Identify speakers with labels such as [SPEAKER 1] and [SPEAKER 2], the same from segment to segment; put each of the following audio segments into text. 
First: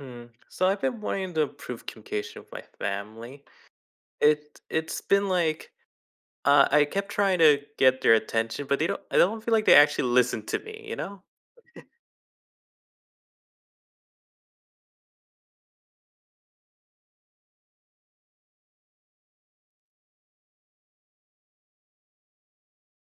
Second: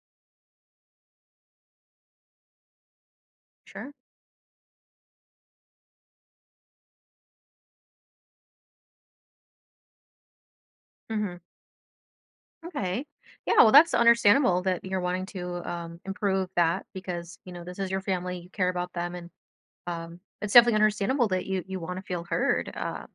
[SPEAKER 1] Hmm. So I've been wanting to improve communication with my family.
[SPEAKER 2] Sure.
[SPEAKER 1] It's been like I kept trying to get their attention, but they don't. I don't feel like they actually listen to me. You know?
[SPEAKER 2] Hmm. Okay. Yeah, well, that's understandable that you're wanting to improve that because you know this is your family. You care about them, and it's definitely understandable that you want to feel heard. Uh,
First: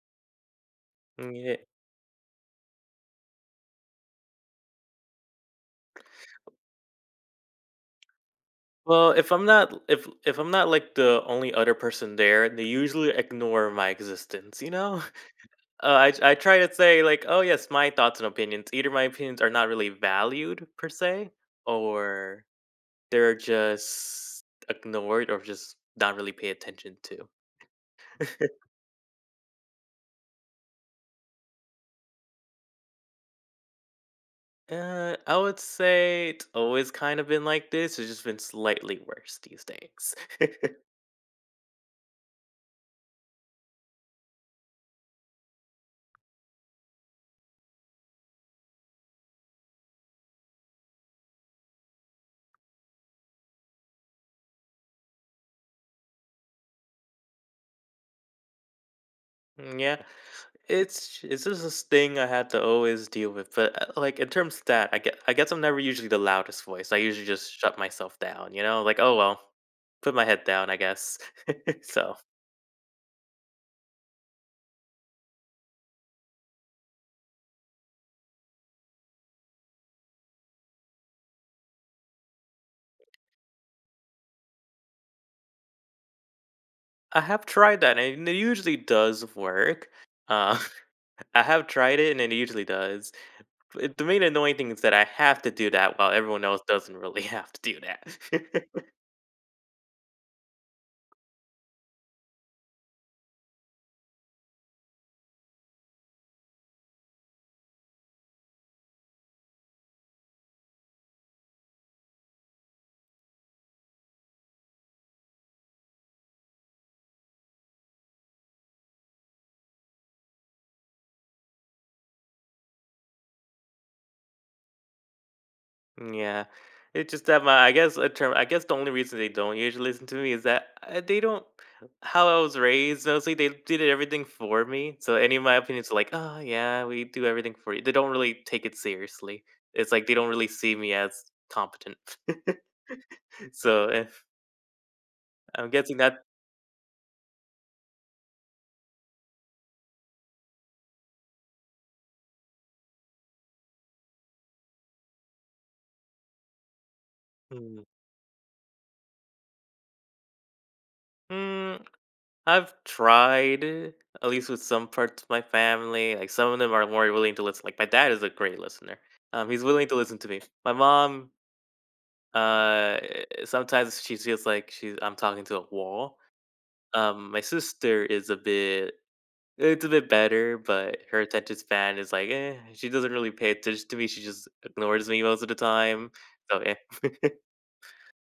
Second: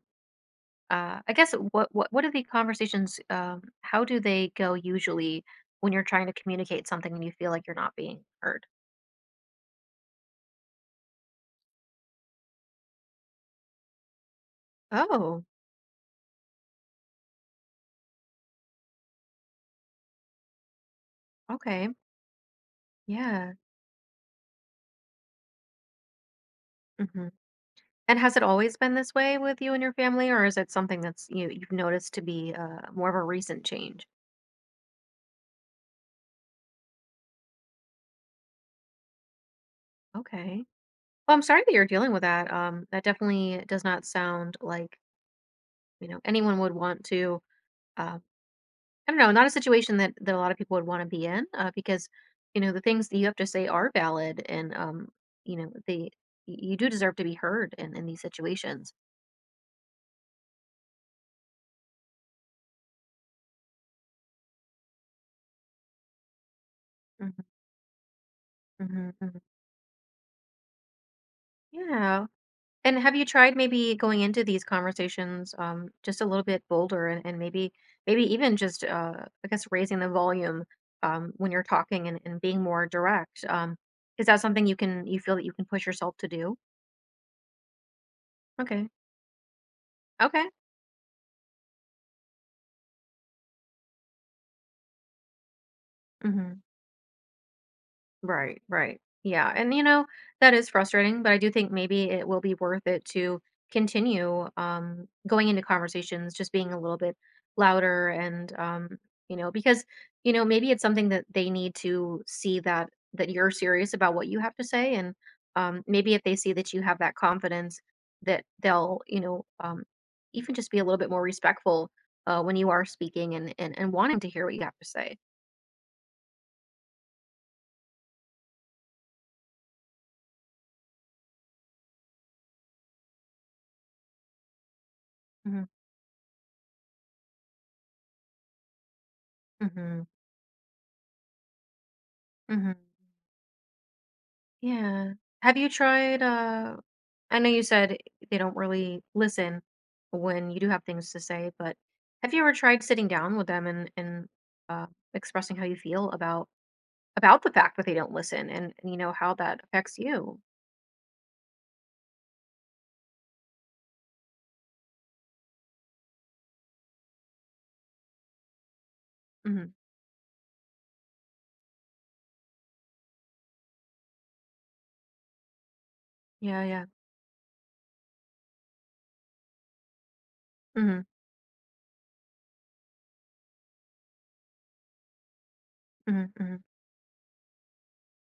[SPEAKER 2] uh,
[SPEAKER 1] Mm,
[SPEAKER 2] I guess
[SPEAKER 1] yeah.
[SPEAKER 2] what are the conversations? How do they go usually when you're trying to communicate something and you feel like you're not being heard?
[SPEAKER 1] Well, if I'm not like the only other person there, they usually ignore my existence.
[SPEAKER 2] Oh.
[SPEAKER 1] I try to say like, oh yes, my thoughts and opinions. Either my opinions are not really valued per se,
[SPEAKER 2] Okay.
[SPEAKER 1] or they're
[SPEAKER 2] Yeah.
[SPEAKER 1] just ignored or just not really pay attention
[SPEAKER 2] Hmm.
[SPEAKER 1] to.
[SPEAKER 2] And has it always been this way with you and your family, or is it something that's you've noticed to be more of a recent change?
[SPEAKER 1] I would say it's always kind of been like this. It's just been slightly worse these days.
[SPEAKER 2] Okay. Well, I'm sorry that you're dealing with that. That definitely does not sound like, you know, anyone would want to, uh, I don't know, not a situation that, a lot of people would want to be in, because, you know, the things that you have to say are valid and you know, you do deserve to be heard in these situations.
[SPEAKER 1] Mm, yeah, it's just this thing I had to always deal with. But like in terms of that, I guess I'm never usually the loudest voice. I usually
[SPEAKER 2] Hmm.
[SPEAKER 1] just shut myself down. You know, like
[SPEAKER 2] Hmm.
[SPEAKER 1] oh
[SPEAKER 2] Hmm.
[SPEAKER 1] well, put my head down. I guess. So
[SPEAKER 2] Yeah. And have you tried maybe going into these conversations, just a little bit bolder and maybe even just I guess raising the volume when you're talking and being more direct? Is that something you feel that you can push yourself to do?
[SPEAKER 1] I have tried that, and it usually
[SPEAKER 2] Okay.
[SPEAKER 1] does work.
[SPEAKER 2] Okay.
[SPEAKER 1] Uh, I have tried it, and it usually does. But the main annoying thing is that I have to do that while everyone
[SPEAKER 2] Hmm.
[SPEAKER 1] else doesn't really have to do
[SPEAKER 2] Right,
[SPEAKER 1] that.
[SPEAKER 2] right. Yeah. And you know, that is frustrating, but I do think maybe it will be worth it to continue going into conversations, just being a little bit louder and you know, because you know, maybe it's something that they need to see that you're serious about what you have to say and maybe if they see that you have that confidence that they'll, you know, even just be a little bit more respectful when you are speaking and wanting to hear what you have to say.
[SPEAKER 1] Yeah, it's just that my I guess a term. I guess the only reason they don't usually listen to me is that they don't. How I was raised, mostly they did everything for me. So any of my
[SPEAKER 2] Hmm.
[SPEAKER 1] opinions are like, oh yeah, we do everything for you. They don't really take it seriously. It's
[SPEAKER 2] Hmm.
[SPEAKER 1] like they don't really see me as competent.
[SPEAKER 2] Hmm.
[SPEAKER 1] so if,
[SPEAKER 2] Yeah. Have you
[SPEAKER 1] I'm guessing
[SPEAKER 2] tried,
[SPEAKER 1] that.
[SPEAKER 2] I know you said they don't really listen when you do have things to say, but have you ever tried sitting down with them and uh, expressing how you feel about the fact
[SPEAKER 1] Mm,
[SPEAKER 2] that they don't listen and you know how that affects you?
[SPEAKER 1] mm, I've tried, at least with some parts of my family. Like some of them are more willing to listen. Like my dad is a great listener. He's
[SPEAKER 2] Hmm.
[SPEAKER 1] willing to listen to me. My mom sometimes she feels like she's I'm talking to a wall.
[SPEAKER 2] Yeah, yeah.
[SPEAKER 1] My sister is a bit better, but
[SPEAKER 2] Hmm.
[SPEAKER 1] her attention span is like eh. She doesn't really pay attention to me. She just ignores me most of the time.
[SPEAKER 2] Hmm. Hmm.
[SPEAKER 1] So eh.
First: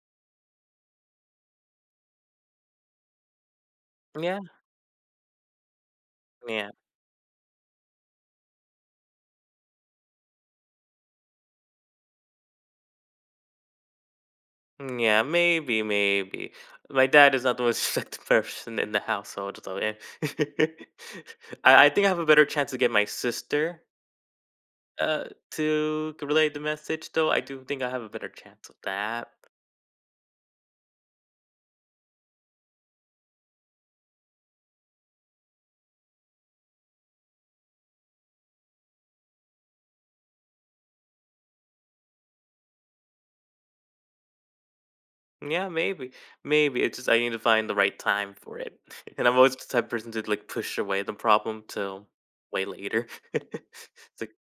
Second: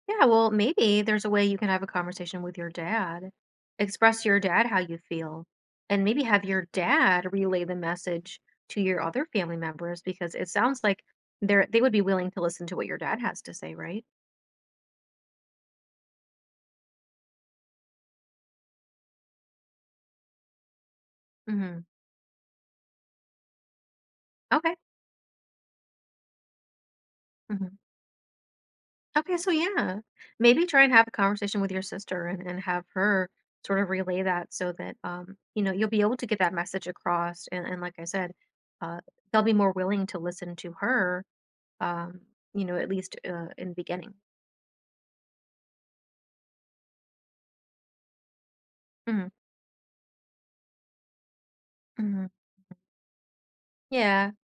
[SPEAKER 2] Yeah, well, maybe there's a way you can have a conversation with your dad, express to your
[SPEAKER 1] yeah,
[SPEAKER 2] dad how you feel, and maybe have your
[SPEAKER 1] yeah,
[SPEAKER 2] dad relay the message to your other family members because it sounds like they would be willing to listen to what your dad has to say, right?
[SPEAKER 1] yeah. Maybe, maybe. My dad is not the most respected person in the household, so eh.
[SPEAKER 2] Hmm.
[SPEAKER 1] I think I have a better chance to get my sister
[SPEAKER 2] Okay.
[SPEAKER 1] uh to relay the message. Though I do
[SPEAKER 2] Hmm.
[SPEAKER 1] think I have a better chance of that.
[SPEAKER 2] Okay, so yeah, maybe try and have a conversation with your sister and have her sort of relay that so that you know you'll be able to get that message across and like I said, uh, they'll be more willing to listen to her um, you know, at least in the beginning.
[SPEAKER 1] Yeah, maybe. Maybe. It's just I need to find the right time for it. And
[SPEAKER 2] Mhm,
[SPEAKER 1] I'm always the type of person to like push away the problem till
[SPEAKER 2] mhm.
[SPEAKER 1] way later. It's
[SPEAKER 2] Yeah,
[SPEAKER 1] like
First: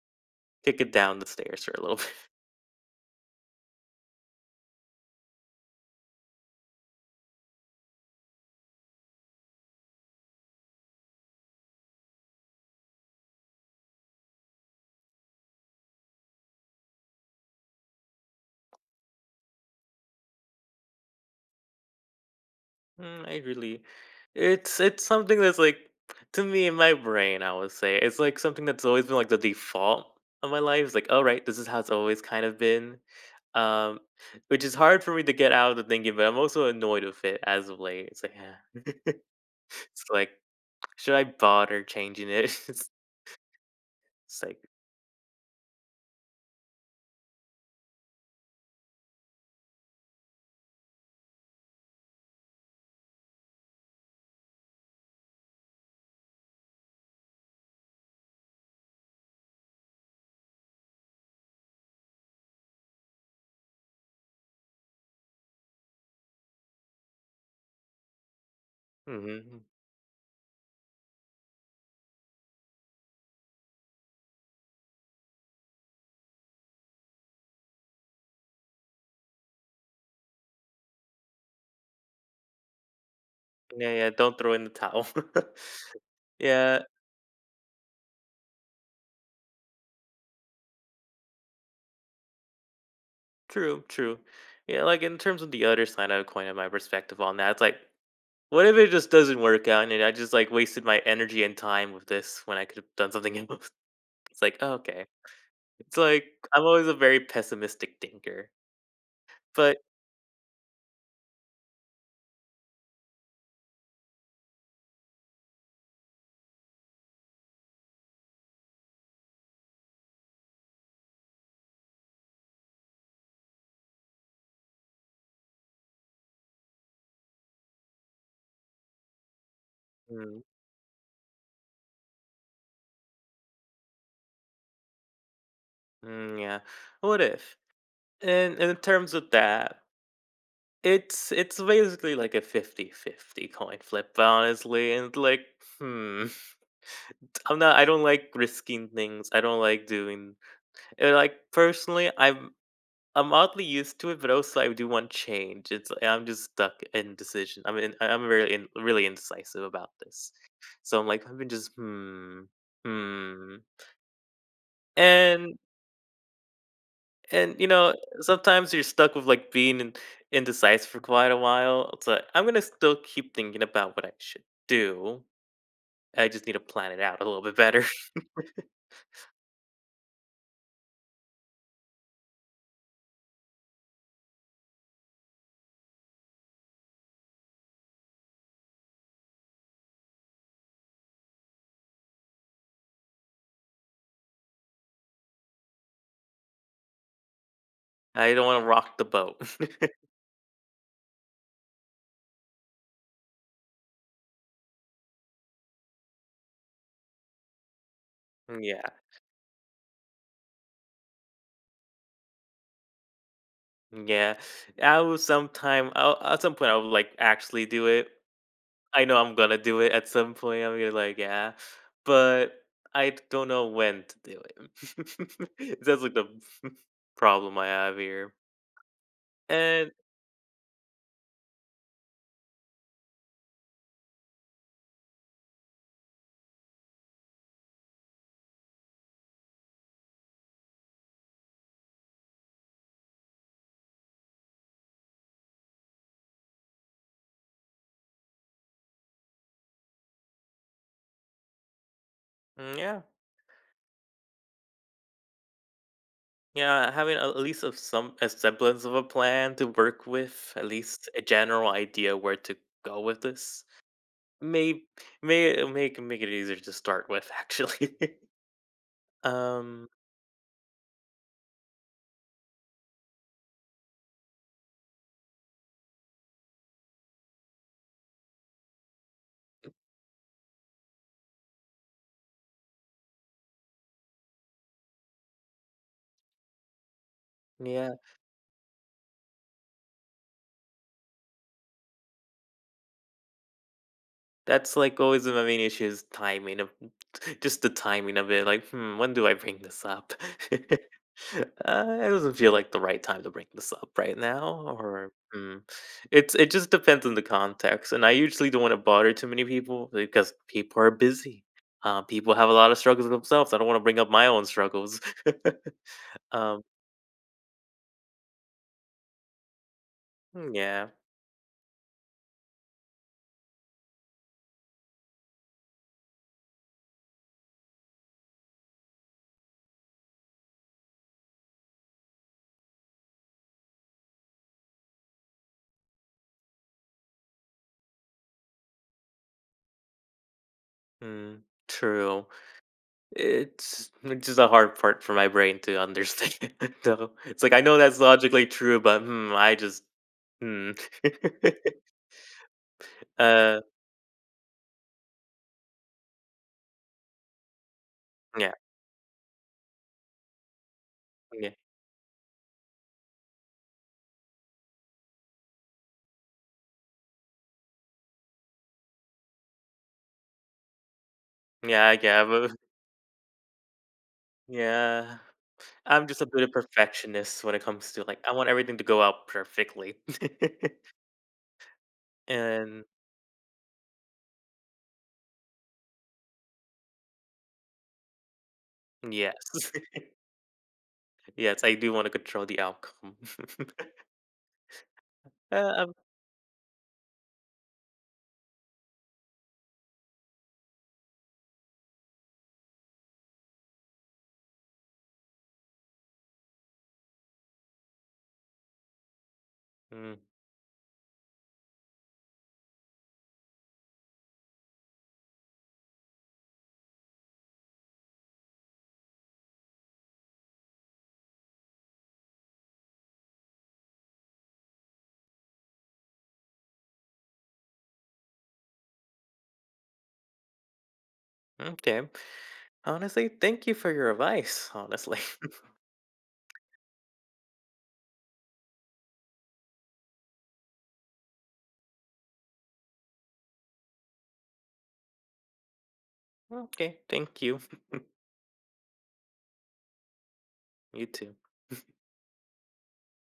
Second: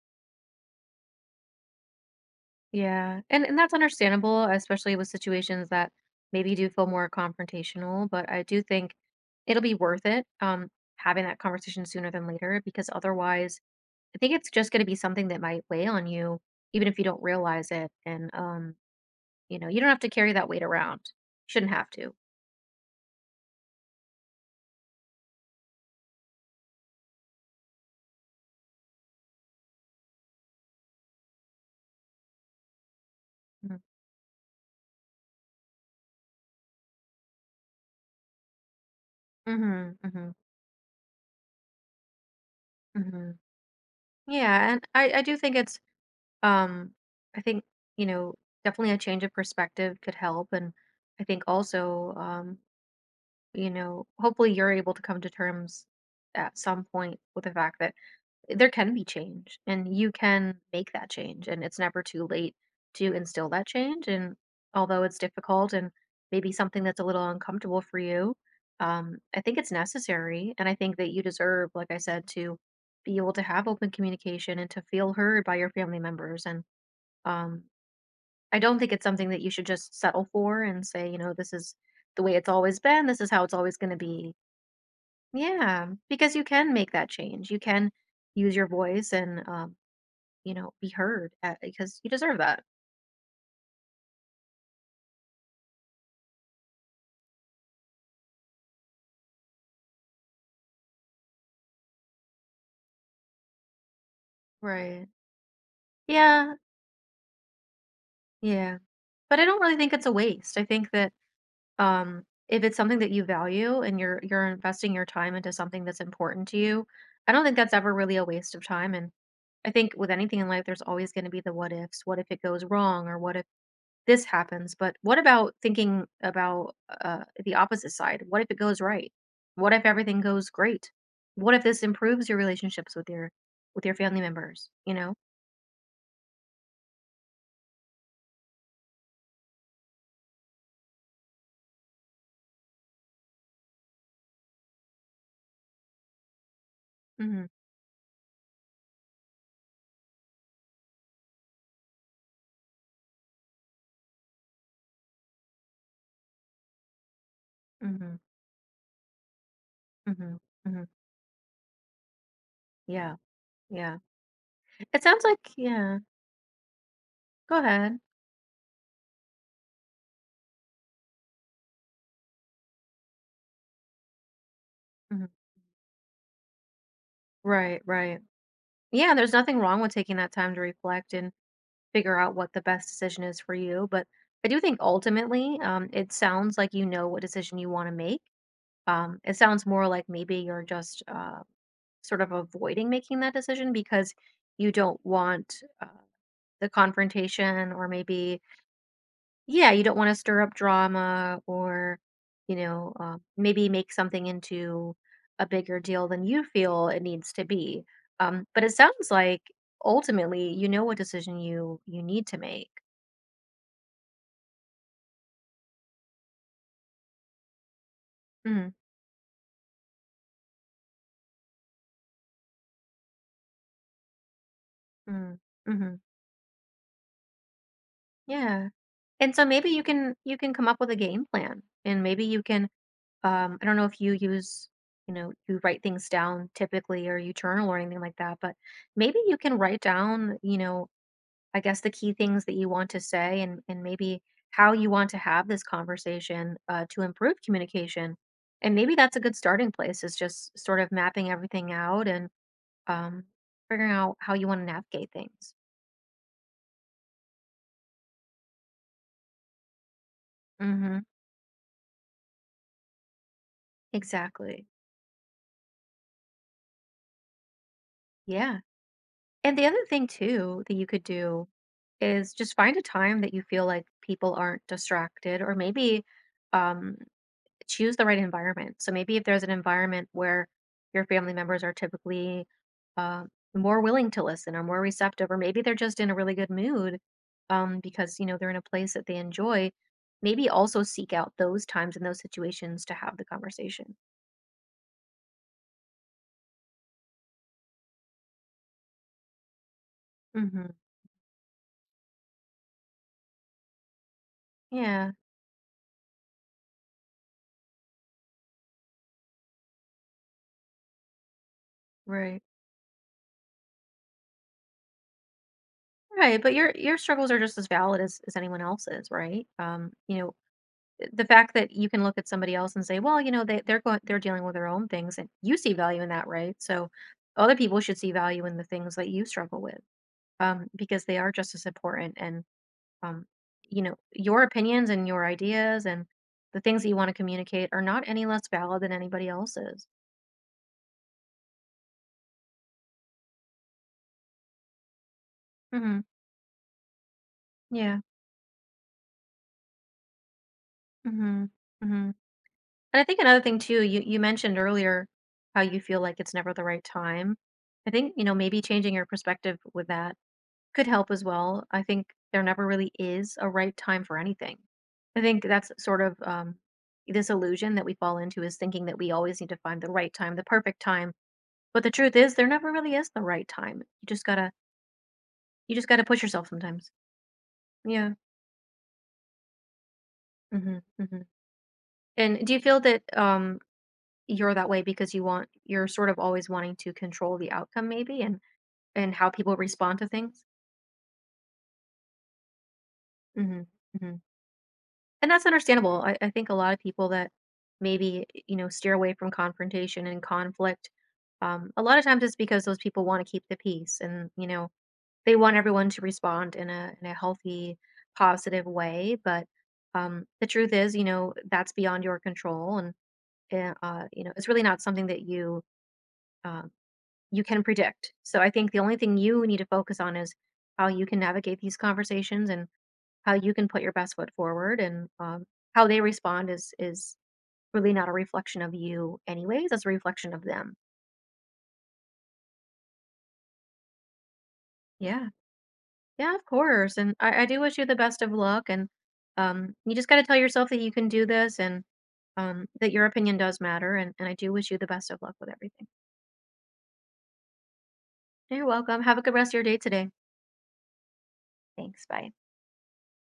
[SPEAKER 1] kick it down the stairs for a little bit.
[SPEAKER 2] yeah, and that's understandable, especially with situations that maybe do feel more confrontational. But I do think it'll be worth it having that conversation sooner than later, because otherwise, I think it's just going to be something that might weigh on you, even if you don't realize it. And you know, you don't have to carry that weight around. Shouldn't have to.
[SPEAKER 1] Mm, I really it's something that's like to me in my brain, I would say. It's like something that's always been like the default of my life. It's like, all right, this is how it's always kind of been.
[SPEAKER 2] Mm-hmm,
[SPEAKER 1] Um, which is hard for me to get out of the thinking, but I'm also annoyed with it as of late. It's like, yeah.
[SPEAKER 2] mm-hmm.
[SPEAKER 1] it's
[SPEAKER 2] Mm-hmm.
[SPEAKER 1] like, should I bother changing it?
[SPEAKER 2] Hmm.
[SPEAKER 1] It's like,
[SPEAKER 2] Yeah, and I do think it's um I think you know definitely a change of perspective could help, and I think also you know hopefully you're able to come to terms at some point with the fact that there can be change and you can make that change and it's never too late to instill that change and although it's difficult and maybe something that's a little uncomfortable for you I think
[SPEAKER 1] mhm.
[SPEAKER 2] it's necessary and I think that you deserve like I said to be able to have open communication and to feel heard by your family members and um, I don't think it's something that you should just settle for and say you know this is the way it's always been, this is how it's always going
[SPEAKER 1] Yeah,
[SPEAKER 2] to
[SPEAKER 1] yeah,
[SPEAKER 2] be,
[SPEAKER 1] don't throw in the towel.
[SPEAKER 2] yeah, because you can
[SPEAKER 1] Yeah,
[SPEAKER 2] make that change, you can use your voice and you know, be heard at, because you deserve that.
[SPEAKER 1] true, true. Yeah, like, in terms of the other side of the coin of my perspective on that, it's like, what if it just doesn't work out and I just, like, wasted my energy and time with this when I could've done something else? It's like, oh, okay.
[SPEAKER 2] Right.
[SPEAKER 1] It's like,
[SPEAKER 2] Yeah,
[SPEAKER 1] I'm always a very pessimistic thinker,
[SPEAKER 2] yeah. But I don't really
[SPEAKER 1] but
[SPEAKER 2] think it's a waste. I think that if it's something that you value and you're investing your time into something that's important to you, I don't think that's ever really a waste of time and I think with anything in life there's always going to be the what ifs. What if it goes wrong or what if this happens? But what about thinking about the opposite side? What if it goes right? What if everything
[SPEAKER 1] mm,
[SPEAKER 2] goes great? What if this improves your relationships with your family members, you know?
[SPEAKER 1] yeah, what if? And in terms of that, it's basically like a 50 50 coin flip, honestly, and like, hmm,
[SPEAKER 2] Mhm,
[SPEAKER 1] I don't like risking things, I don't like doing and, like, personally, I'm oddly used to it, but also I do want change, it's I'm just stuck in decision, I mean, I
[SPEAKER 2] mhm,
[SPEAKER 1] I'm really in really indecisive about this.
[SPEAKER 2] mhm, mhm.
[SPEAKER 1] So I'm like, I've been just, "Hmm,
[SPEAKER 2] Yeah,
[SPEAKER 1] hmm,"
[SPEAKER 2] yeah. It sounds like
[SPEAKER 1] and
[SPEAKER 2] yeah. Go
[SPEAKER 1] You know,
[SPEAKER 2] ahead.
[SPEAKER 1] sometimes you're stuck with, like, being in indecisive for quite a while. It's like, "I'm gonna still keep thinking about what I should do.
[SPEAKER 2] Mhm.
[SPEAKER 1] I just need to plan it out a little bit
[SPEAKER 2] Right,
[SPEAKER 1] better.
[SPEAKER 2] right. Yeah, there's nothing wrong with taking that time to reflect and figure out what the best decision is for you. But I do think ultimately, it sounds like you know what decision you want to make. It sounds more like maybe you're just sort of avoiding making that decision because you don't want the confrontation or
[SPEAKER 1] I
[SPEAKER 2] maybe.
[SPEAKER 1] don't wanna rock the boat."
[SPEAKER 2] Yeah, you don't wanna stir up drama or, you know, maybe make something into a bigger deal than you feel it needs to be. But it
[SPEAKER 1] Yeah,
[SPEAKER 2] sounds like ultimately you know what decision you need to make.
[SPEAKER 1] yeah. I'll at some point, I will, like, actually do it.
[SPEAKER 2] Mm,
[SPEAKER 1] I know I'm gonna do it at some point. I'm gonna, like, "Yeah," but I don't know when to do
[SPEAKER 2] mm,
[SPEAKER 1] it.
[SPEAKER 2] mhm,
[SPEAKER 1] That's, like, the problem I have here.
[SPEAKER 2] yeah. And so maybe
[SPEAKER 1] And
[SPEAKER 2] you can come up with a game plan, and maybe you can, I don't know if you use you know, you write things down typically or you journal or anything like that, but maybe you can write down, you know, I guess the key things that you want to say and maybe how you want to have this conversation to improve communication. And maybe that's a good starting place is just sort of mapping everything out and
[SPEAKER 1] mm, yeah.
[SPEAKER 2] um, figuring out how you want to navigate things.
[SPEAKER 1] Yeah, having a- at least of some a semblance of a plan to work with, at
[SPEAKER 2] Hmm.
[SPEAKER 1] least a general idea where to go with this,
[SPEAKER 2] Exactly.
[SPEAKER 1] may may make make it easier to start with. Actually,
[SPEAKER 2] Yeah. And the other
[SPEAKER 1] um,
[SPEAKER 2] thing too that you could do is just find a time that you feel like people aren't distracted or maybe um choose the right environment. So maybe if there's an environment where your family members are typically uh, more willing to listen or more receptive, or maybe they're just in a really good mood
[SPEAKER 1] yeah,
[SPEAKER 2] because you know they're in a place that they enjoy. Maybe also seek out those times and those situations to have the conversation.
[SPEAKER 1] that's, like, always my main issue is timing of just the timing of it, like, "Hmm, when do I bring this up?"
[SPEAKER 2] Hmm.
[SPEAKER 1] It doesn't feel like the right time to bring this up right now,
[SPEAKER 2] Yeah,
[SPEAKER 1] or, hmm. It just depends on the context, and I usually don't wanna bother too many people because people are busy. People
[SPEAKER 2] right,
[SPEAKER 1] have a lot of struggles themselves, I don't wanna bring up my own struggles.
[SPEAKER 2] right. But
[SPEAKER 1] Um,
[SPEAKER 2] your struggles are just as valid as anyone else's, right? You know,
[SPEAKER 1] yeah.
[SPEAKER 2] the fact that you can look at somebody else and say, well, you know, they're going, they're dealing with their own things, and you see value in that, right? So other people should see value in the things that you struggle with, because they are just as important. And um, you know, your opinions and your ideas and the things that you want to communicate are not any less valid than anybody else's.
[SPEAKER 1] Mm, true. It's which is the hard part for my brain to
[SPEAKER 2] Hmm.
[SPEAKER 1] understand, though. It's like, I know
[SPEAKER 2] Yeah.
[SPEAKER 1] that's logically true, but, hmm, I just hmm.
[SPEAKER 2] Hmm. Hmm. And I think another thing
[SPEAKER 1] Uh,
[SPEAKER 2] too, you mentioned earlier how you feel like it's never the right time. I think you know
[SPEAKER 1] yeah,
[SPEAKER 2] maybe changing your perspective with that could help as
[SPEAKER 1] yeah.
[SPEAKER 2] well. I think there never really is a right time for anything. I think that's sort of this illusion that we fall into is thinking that we always need to find the right time, the perfect time. But
[SPEAKER 1] Yeah,
[SPEAKER 2] the
[SPEAKER 1] I
[SPEAKER 2] truth
[SPEAKER 1] get
[SPEAKER 2] is, there never really is the right time.
[SPEAKER 1] yeah.
[SPEAKER 2] You just gotta
[SPEAKER 1] I'm
[SPEAKER 2] push
[SPEAKER 1] just a bit
[SPEAKER 2] yourself
[SPEAKER 1] of
[SPEAKER 2] sometimes.
[SPEAKER 1] perfectionist when it comes to,
[SPEAKER 2] Yeah.
[SPEAKER 1] like I want everything to go out perfectly.
[SPEAKER 2] Hmm. Hmm. And do you feel
[SPEAKER 1] And
[SPEAKER 2] that you're that way because you want, you're sort of always wanting to control the outcome, maybe, and how
[SPEAKER 1] yes.
[SPEAKER 2] people respond to things?
[SPEAKER 1] Yes, I do wanna control the outcome.
[SPEAKER 2] Hmm. Hmm. And that's
[SPEAKER 1] Uh, um,
[SPEAKER 2] understandable. I think a lot of people that maybe, you know, steer away from confrontation and conflict, a lot of times it's because those people want to keep the peace and, you know, they want everyone to respond in a healthy, positive way. But
[SPEAKER 1] mm,
[SPEAKER 2] the truth is, you know, that's beyond your control. And, you know, it's really not something that you, um, you can predict. So I think the only thing you need to focus on is how you can navigate these conversations and how you can put your best foot forward and how they respond is really not a reflection of you, anyways, it's a reflection of them.
[SPEAKER 1] okay. Honestly, thank you for your advice, honestly.
[SPEAKER 2] Yeah, yeah, of course, and I do wish you the best of luck and you just got to tell yourself that you can do this and that your opinion does matter, and I do wish you the best of luck with everything.
[SPEAKER 1] Okay, thank you.
[SPEAKER 2] You're welcome, have a good rest of your day today.
[SPEAKER 1] You too.
[SPEAKER 2] Thanks, bye.